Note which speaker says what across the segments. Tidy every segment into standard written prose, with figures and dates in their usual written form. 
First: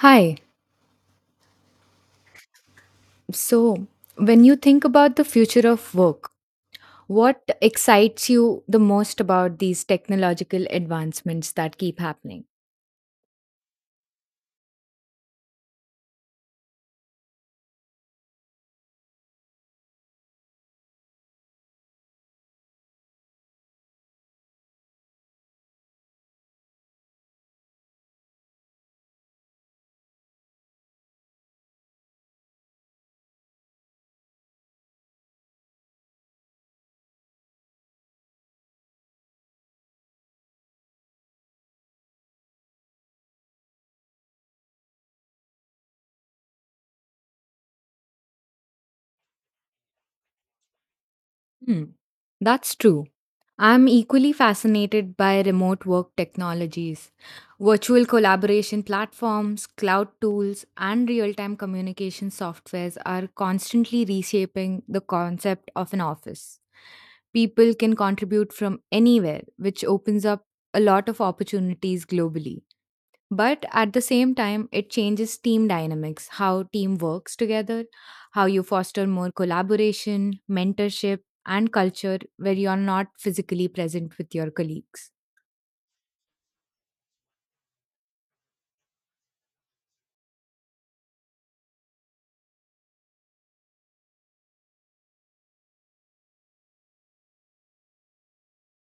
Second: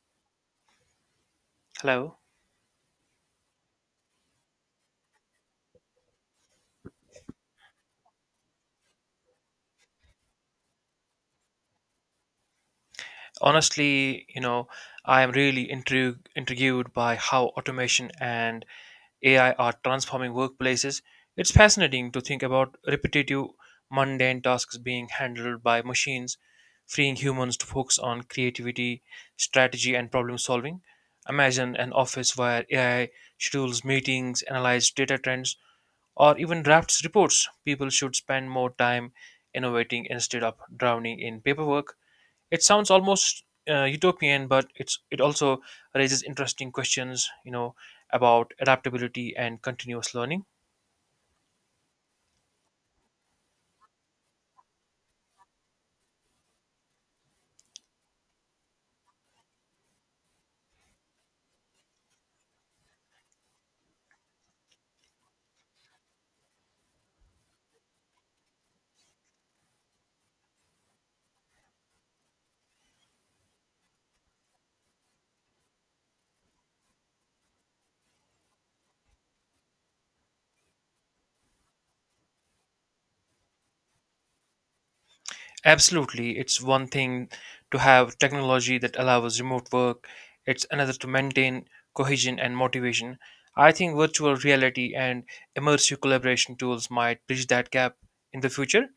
Speaker 1: Hi.
Speaker 2: Hello.
Speaker 1: So, when you think about the future of work, what excites you the most about these technological advancements that keep happening?
Speaker 2: Honestly, you know, I am really intrigued by how automation and AI are transforming workplaces. It's fascinating to think about repetitive, mundane tasks being handled by machines, freeing humans to focus on creativity, strategy, and problem solving. Imagine an office where AI schedules meetings, analyzes data trends, or even drafts reports. People should spend more time innovating instead of drowning in paperwork. It sounds almost utopian, but it also raises interesting questions, you know, about adaptability and continuous learning.
Speaker 1: Hmm, that's true. I'm equally fascinated by remote work technologies, virtual collaboration platforms, cloud tools, and real time communication softwares are constantly reshaping the concept of an office. People can contribute from anywhere, which opens up a lot of opportunities globally. But at the same time, it changes team dynamics, how team works together, how you foster more collaboration, mentorship, and culture where you're not physically present with your colleagues.
Speaker 2: Absolutely, it's one thing to have technology that allows remote work. It's another to maintain cohesion and motivation. I think virtual reality and immersive collaboration tools might bridge that gap in the future,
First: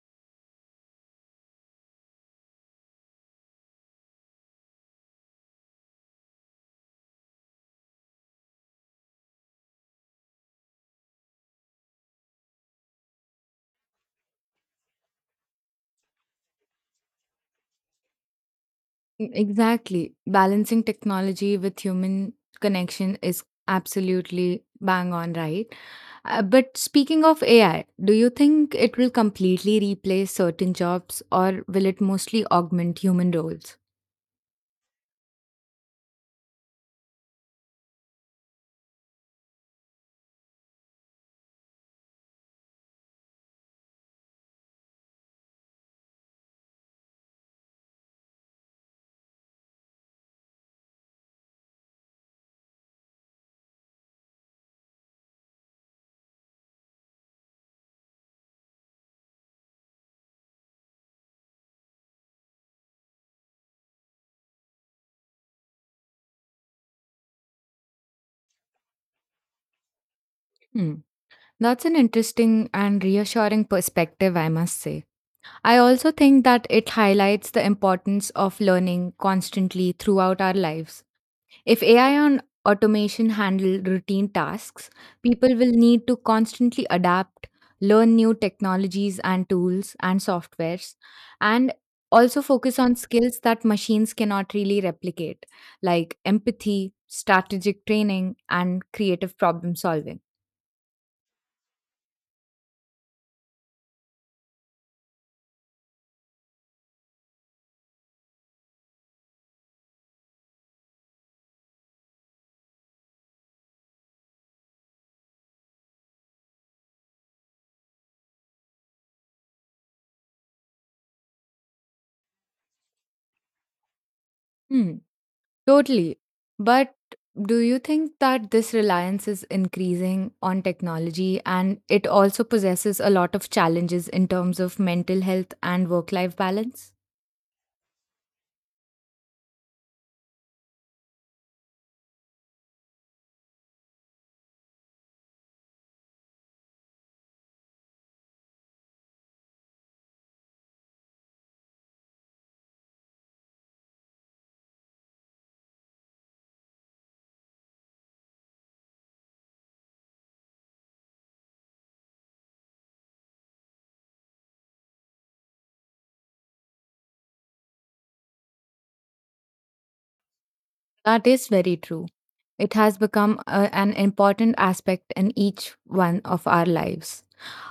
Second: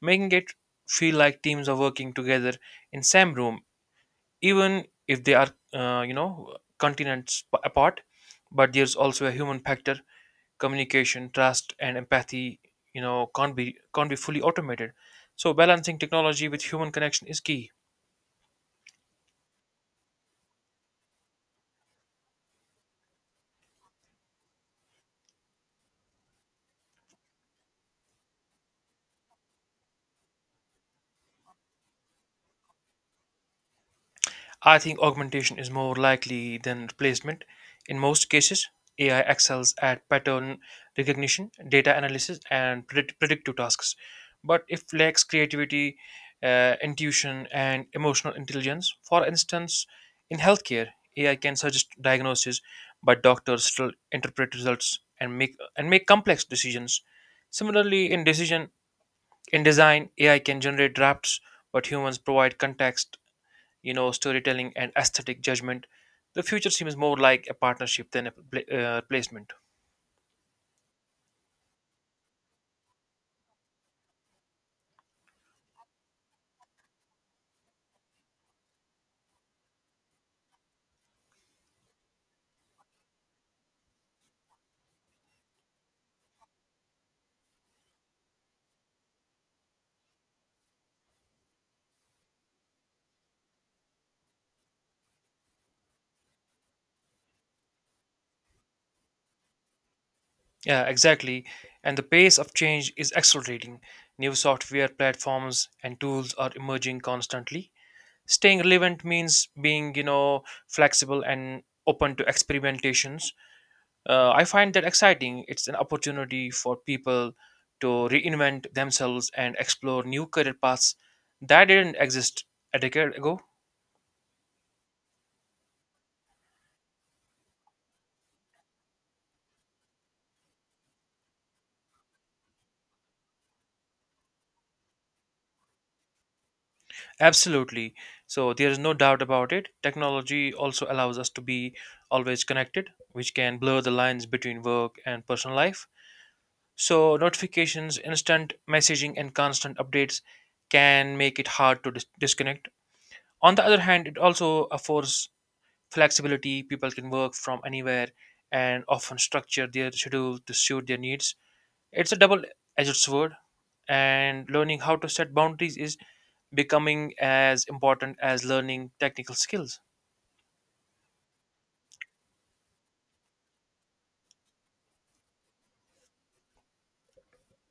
Speaker 2: making it feel like teams are working together in same room even if they are, you know, continents apart. But there's also a human factor, communication, trust, and empathy, you know, can't be fully automated. So balancing technology with human connection is key.
Speaker 1: Exactly. Balancing technology with human connection is absolutely bang on right. But speaking of AI, do you think it will completely replace certain jobs or will it mostly augment human roles?
Speaker 2: I think augmentation is more likely than replacement. In most cases, AI excels at pattern recognition, data analysis, and predictive tasks, but it lacks creativity, intuition, and emotional intelligence. For instance, in healthcare, AI can suggest diagnoses, but doctors still interpret results and make complex decisions. Similarly, in design, AI can generate drafts, but humans provide context, you know, storytelling and aesthetic judgment. The future seems more like a partnership than a placement.
Speaker 1: Hmm. That's an interesting and reassuring perspective, I must say. I also think that it highlights the importance of learning constantly throughout our lives. If AI and automation handle routine tasks, people will need to constantly adapt, learn new technologies and tools and softwares, and also focus on skills that machines cannot really replicate, like empathy, strategic training, and creative problem solving.
Speaker 2: Yeah, exactly. And the pace of change is accelerating. New software platforms and tools are emerging constantly. Staying relevant means being, you know, flexible and open to experimentations. I find that exciting. It's an opportunity for people to reinvent themselves and explore new career paths that didn't exist a decade ago.
Speaker 1: Hmm. Totally. But do you think that this reliance is increasing on technology and it also possesses a lot of challenges in terms of mental health and work life balance?
Speaker 2: Absolutely. So there is no doubt about it. Technology also allows us to be always connected, which can blur the lines between work and personal life. So notifications, instant messaging, and constant updates can make it hard to disconnect. On the other hand, it also affords flexibility. People can work from anywhere and often structure their schedule to suit their needs. It's a double edged sword, and learning how to set boundaries is becoming as important as learning technical skills.
Speaker 1: That is very true. It has become an important aspect in each one of our lives.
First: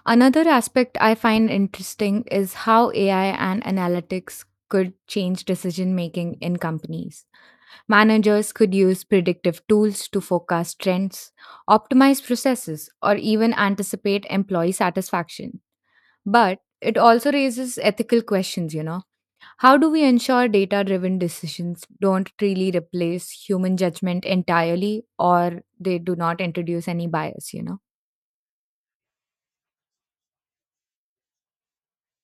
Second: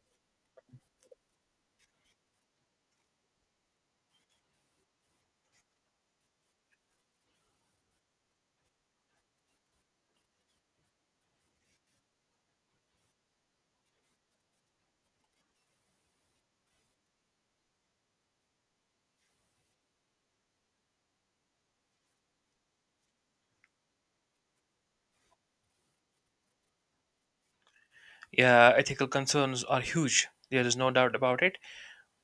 Speaker 1: Another aspect I find interesting is how AI and analytics could change decision making in companies. Managers could use predictive tools to forecast trends, optimize processes, or even anticipate employee satisfaction. But it also raises ethical questions, you know. How do we ensure data driven decisions don't really replace human judgment entirely or they do not introduce any bias, you know?
Speaker 2: Yeah, ethical concerns are huge. There is no doubt about it.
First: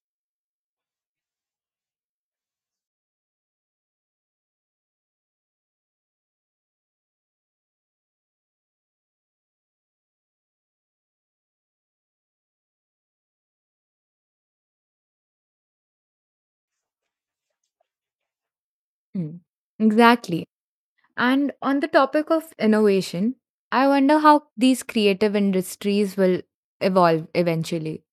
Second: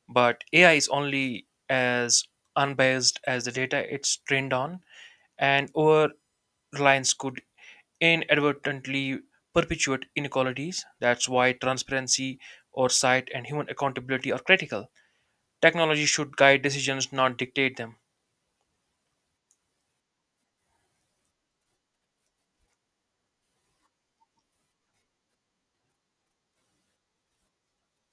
Speaker 2: But AI is only as unbiased as the data it's trained on, and over reliance could inadvertently perpetuate inequalities. That's why transparency, oversight, and human accountability are critical. Technology should guide decisions, not dictate them.
Speaker 1: Mm. Exactly. And on the topic of innovation, I wonder how these creative industries will evolve eventually.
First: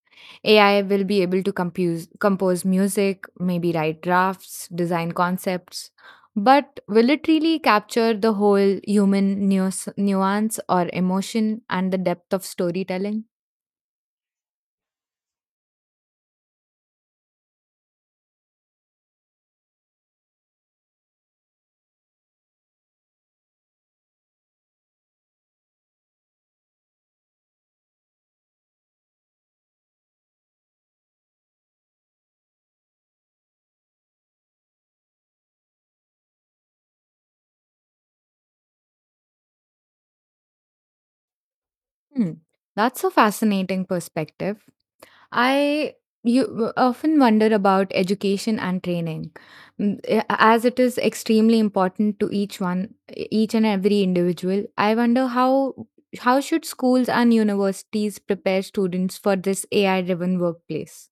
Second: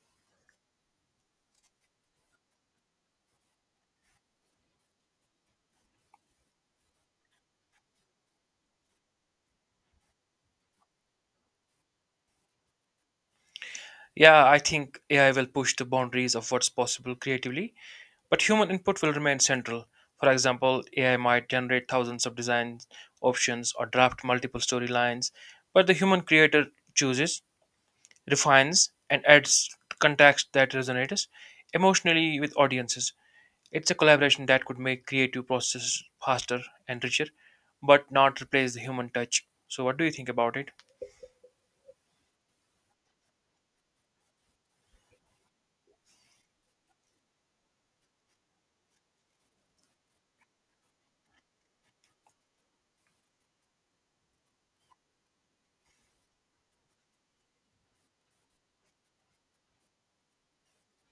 Speaker 1: AI will be able to compose music, maybe write drafts, design concepts. But will it really capture the whole human nuance or emotion and the depth of storytelling?
Speaker 2: Yeah, I think AI will push the boundaries of what's possible creatively, but human input will remain central. For example, AI might generate thousands of design options or draft multiple storylines, but the human creator chooses, refines, and adds context that resonates emotionally with audiences. It's a collaboration that could make creative processes faster and richer, but not replace the human touch. So, what do you think about it?
Speaker 1: Hmm. That's a fascinating perspective. I often wonder about education and training, as it is extremely important to each one, each and every individual. I wonder how should schools and universities prepare students for this AI-driven workplace?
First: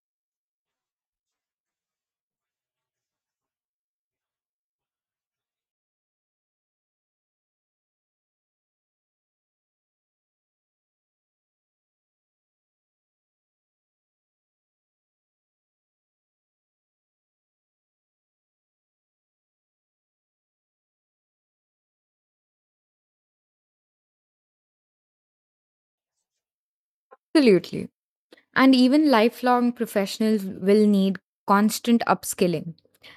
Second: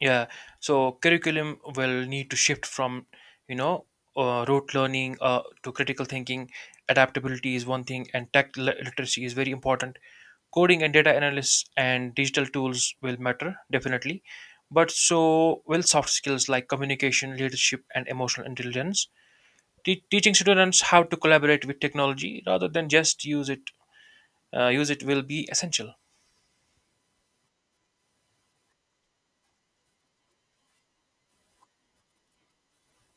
Speaker 2: Yeah, so curriculum will need to shift from, you know, rote learning to critical thinking. Adaptability is one thing, and tech literacy is very important. Coding and data analysis and digital tools will matter definitely, but so will soft skills like communication, leadership, and emotional intelligence. Teaching students how to collaborate with technology rather than just use it will be essential.
Speaker 1: Absolutely, and even lifelong professionals will need constant upskilling.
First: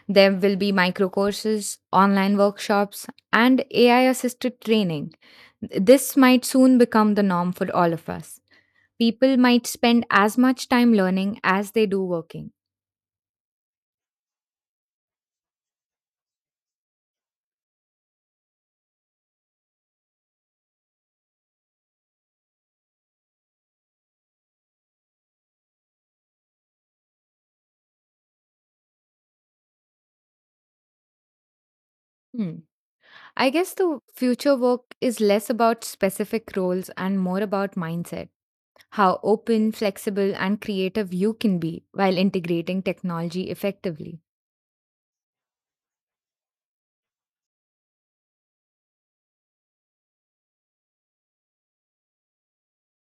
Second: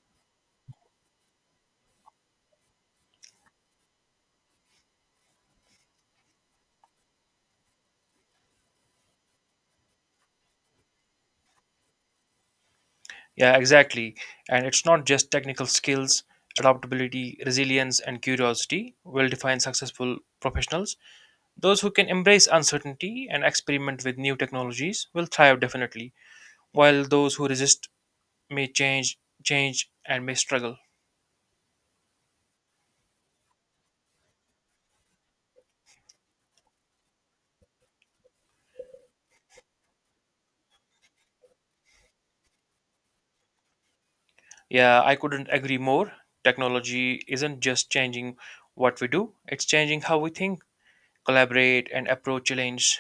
Speaker 1: There will be micro courses, online workshops, and AI-assisted training. This might soon become the norm for all of us. People might spend as much time learning as they do working.
Speaker 2: Yeah, exactly. And it's not just technical skills, adaptability, resilience, and curiosity will define successful professionals. Those who can embrace uncertainty and experiment with new technologies will thrive definitely, while those who resist may change, and may struggle.
Speaker 1: Hmm. I guess the future work is less about specific roles and more about mindset, how open, flexible, and creative you can be while integrating technology effectively.
Speaker 2: Yeah, I couldn't agree more. Technology isn't just changing what we do, it's changing how we think, collaborate, and approach challenge.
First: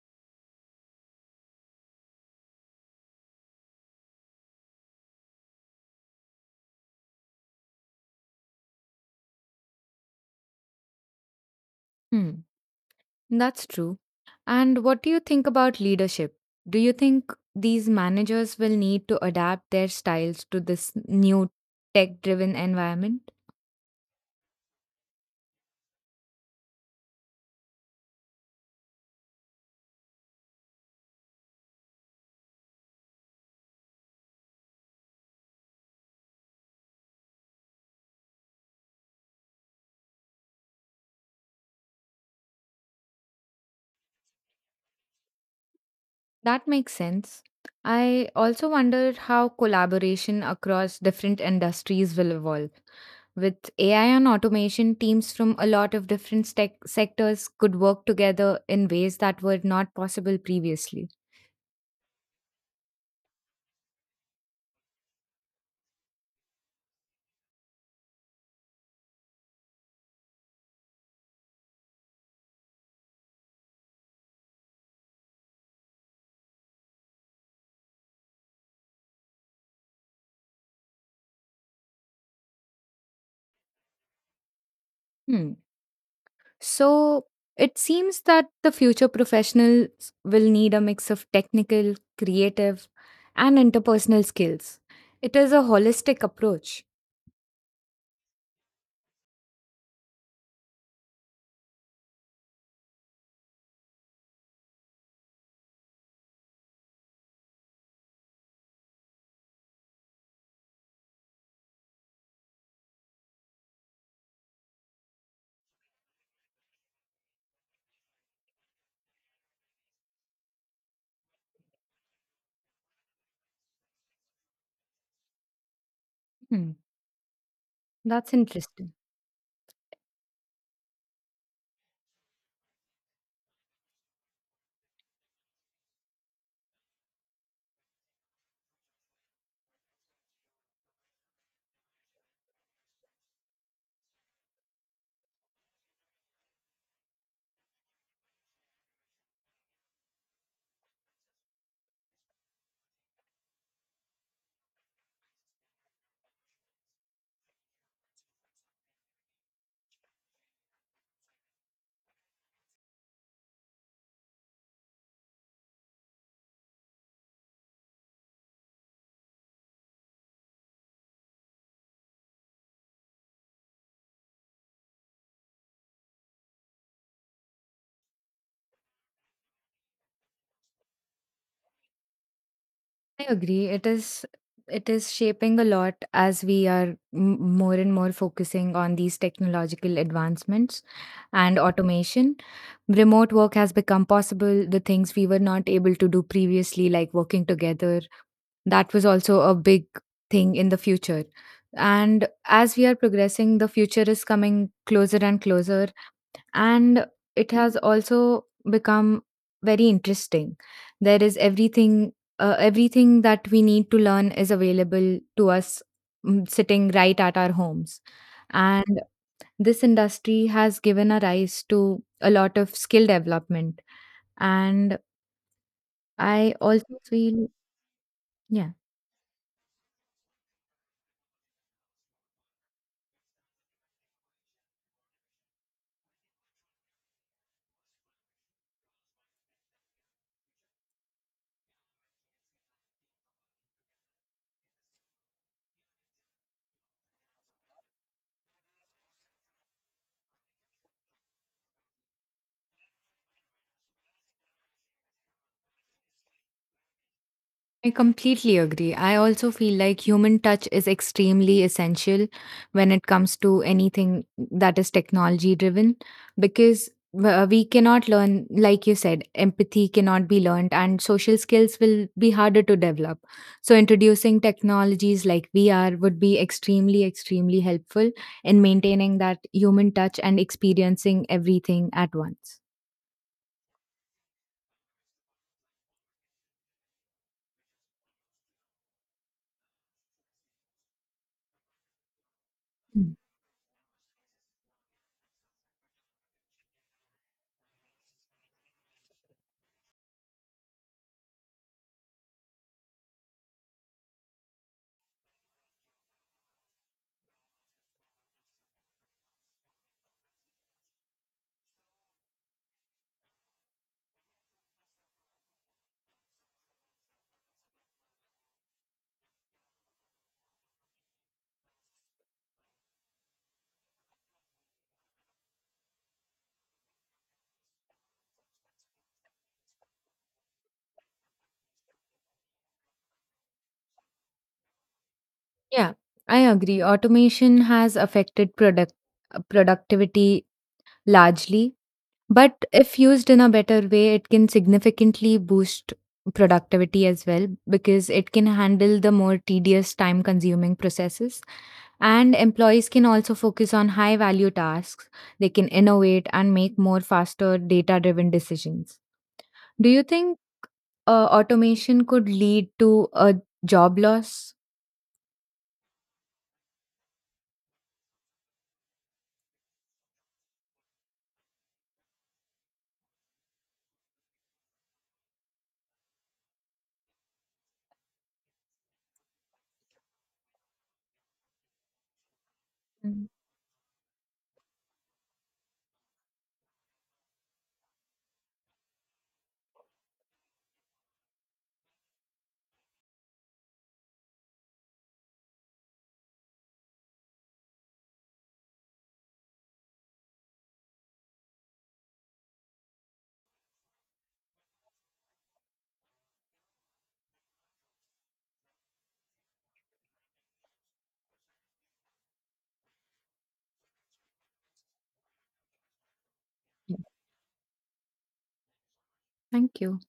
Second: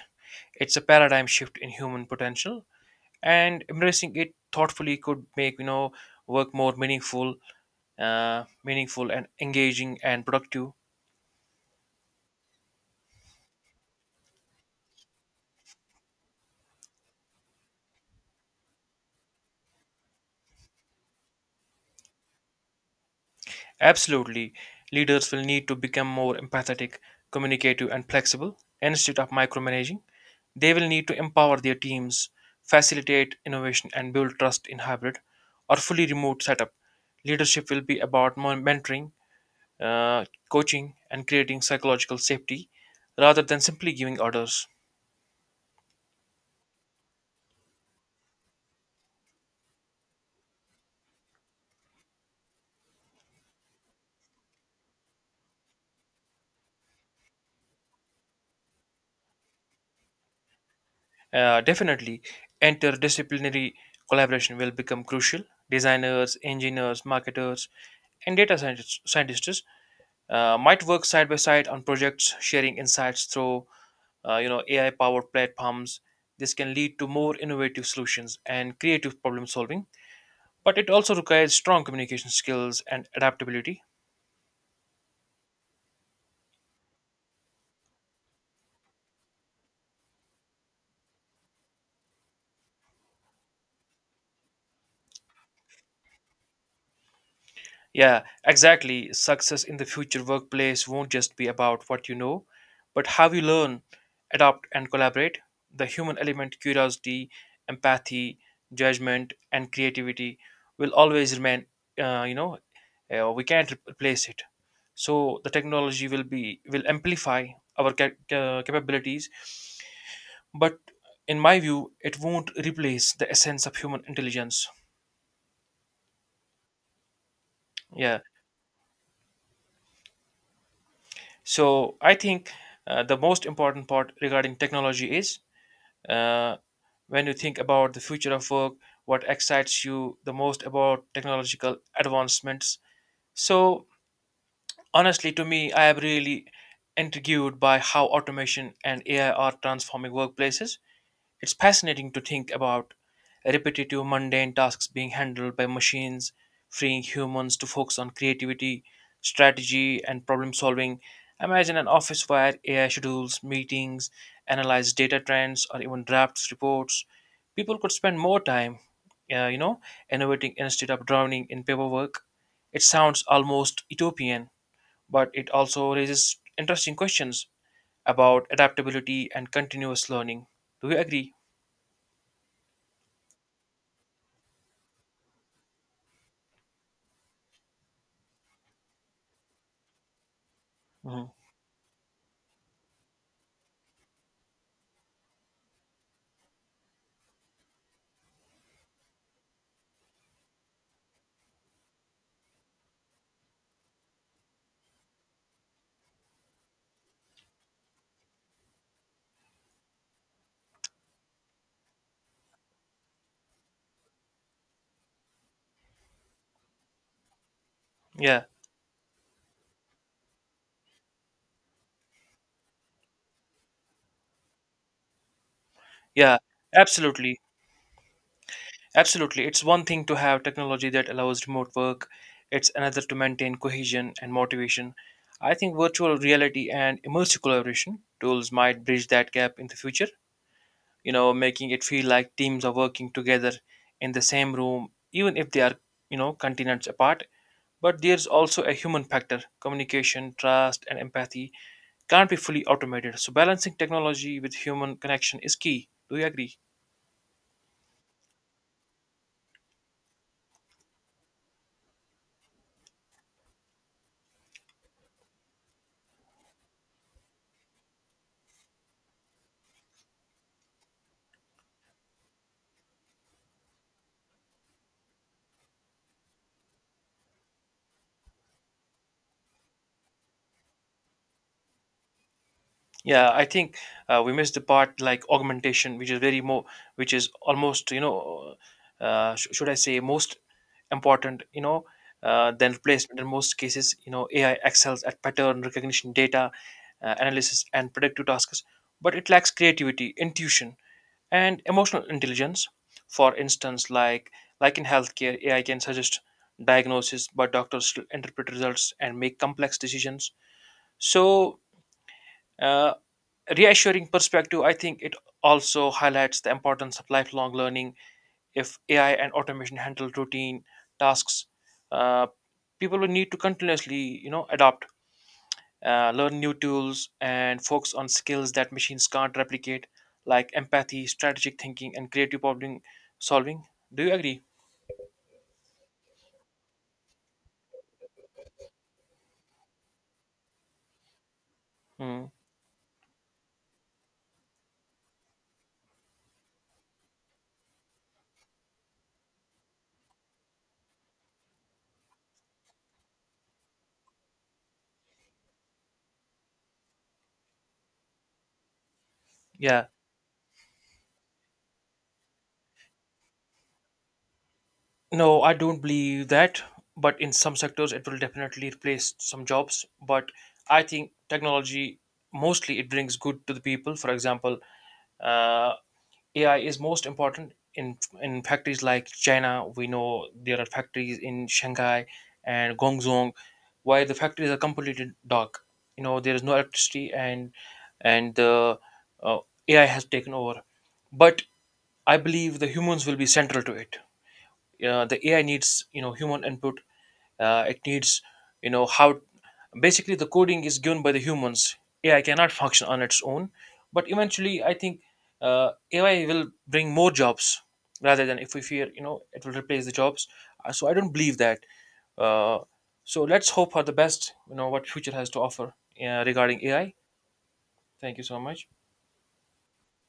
Speaker 2: It's a paradigm shift in human potential, and embracing it thoughtfully could make, you know, work more meaningful and engaging and productive.
Speaker 1: Hmm. That's true. And what do you think about leadership? Do you think these managers will need to adapt their styles to this new tech driven environment?
Speaker 2: Absolutely, leaders will need to become more empathetic, communicative, and flexible. Instead of micromanaging, they will need to empower their teams, facilitate innovation, and build trust in hybrid or fully remote setup. Leadership will be about mentoring, uh, coaching, and creating psychological safety rather than simply giving orders.
Speaker 1: That makes sense. I also wonder how collaboration across different industries will evolve. With AI and automation, teams from a lot of different stec sectors could work together in ways that were not possible previously.
Speaker 2: Definitely, interdisciplinary collaboration will become crucial. Designers, engineers, marketers, and data scientists, might work side by side on projects, sharing insights through, you know, AI-powered platforms. This can lead to more innovative solutions and creative problem solving, but it also requires strong communication skills and adaptability.
Speaker 1: Hmm. So it seems that the future professionals will need a mix of technical, creative, and interpersonal skills. It is a holistic approach.
Speaker 2: Yeah, exactly. Success in the future workplace won't just be about what you know, but how you learn, adapt, and collaborate. The human element, curiosity, empathy, judgment, and creativity will always remain, you know, we can't replace it. So the technology will amplify our capabilities, but in my view, it won't replace the essence of human intelligence.
Speaker 1: Hmm.
Speaker 2: Yeah.
Speaker 1: That's interesting.
Speaker 2: So I think, the most important part regarding technology is, uh, when you think about the future of work, what excites you the most about technological advancements. So honestly, to me, I am really intrigued by how automation and AI are transforming workplaces. It's fascinating to think about repetitive, mundane tasks being handled by machines, freeing humans to focus on creativity, strategy, and problem solving. Imagine an office where AI schedules meetings, analyze data trends, or even drafts reports. People could spend more time, you know, innovating instead of drowning in paperwork. It sounds almost utopian, but it also raises interesting questions about adaptability and continuous learning. Do you agree?
Speaker 1: I agree. It is shaping a lot as we are more and more focusing on these technological advancements
Speaker 2: Mhm.
Speaker 1: and automation. Remote work has become possible. The things we were not able to do previously, like working together, that was also a big thing in the future. And as we are progressing, the future is coming closer and closer, and it has also become very interesting. There is everything that we need to learn is available to us, sitting right at our homes.
Speaker 2: Yeah,
Speaker 1: And this industry has given a rise to a lot of skill development, and
Speaker 2: yeah,
Speaker 1: I also
Speaker 2: absolutely.
Speaker 1: feel, yeah.
Speaker 2: Absolutely. It's one thing to have technology that allows remote work, it's another to maintain cohesion and motivation. I think virtual reality and immersive collaboration tools might bridge that gap in the future, you know, making it feel like teams are working together in the same room, even if they are, you know, continents apart. But there's also a human factor, communication, trust, and empathy can't be fully automated. So balancing technology with human connection is key. Do you agree?
Speaker 1: I completely agree. I also feel like human touch is extremely essential when it comes to anything that is technology driven, because we cannot learn, like you said, empathy cannot be learned and social skills will be harder to develop. So, introducing technologies like VR would be extremely, extremely helpful in maintaining that human touch and experiencing everything at once.
Speaker 2: Yeah, I think we missed the part like augmentation, which is which is almost, you know, should I say most important, you know, than
Speaker 1: Hmm.
Speaker 2: replacement in most cases. You know, AI excels at pattern recognition, data, analysis, and predictive tasks, but it lacks creativity, intuition, and emotional intelligence. For instance, like in healthcare, AI can suggest diagnosis, but doctors still interpret results and make complex decisions. So, uh, reassuring perspective, I think it also highlights the importance of lifelong learning. If AI and automation handle routine tasks, uh, people will need to continuously, you know, adopt, learn new tools, and focus on skills that machines can't replicate, like empathy, strategic thinking, and creative problem solving. Do you agree?
Speaker 1: Yeah, I agree. Automation has affected productivity largely,
Speaker 2: Hmm.
Speaker 1: but if used in a better way, it can significantly boost productivity as well because it can handle the more tedious time consuming processes, and employees can also focus on high value tasks. They can innovate and make more faster data driven decisions.
Speaker 2: Yeah.
Speaker 1: Do you think automation could lead to a job loss?
Speaker 2: No, I don't believe that, but in some sectors it will definitely replace some jobs. But I think technology mostly it brings good to the people. For example, uh, AI is most important in factories like China. We know there are factories in Shanghai and
Speaker 1: Mm,
Speaker 2: Guangzhou where the factories are completely dark. You know there is no electricity and the, uh, AI has taken over. But I believe the humans will be central to it, the AI needs, you know, human input. It needs, you know, how basically the coding is given by the humans. AI cannot function on its own, but eventually I think, AI will bring more jobs rather than if we fear, you know, it will replace the jobs. So I don't believe that. Uh, so let's hope for the best. You know what future has to offer, regarding AI.
Speaker 1: yeah.
Speaker 2: Thank you so much.
Speaker 1: Thank you.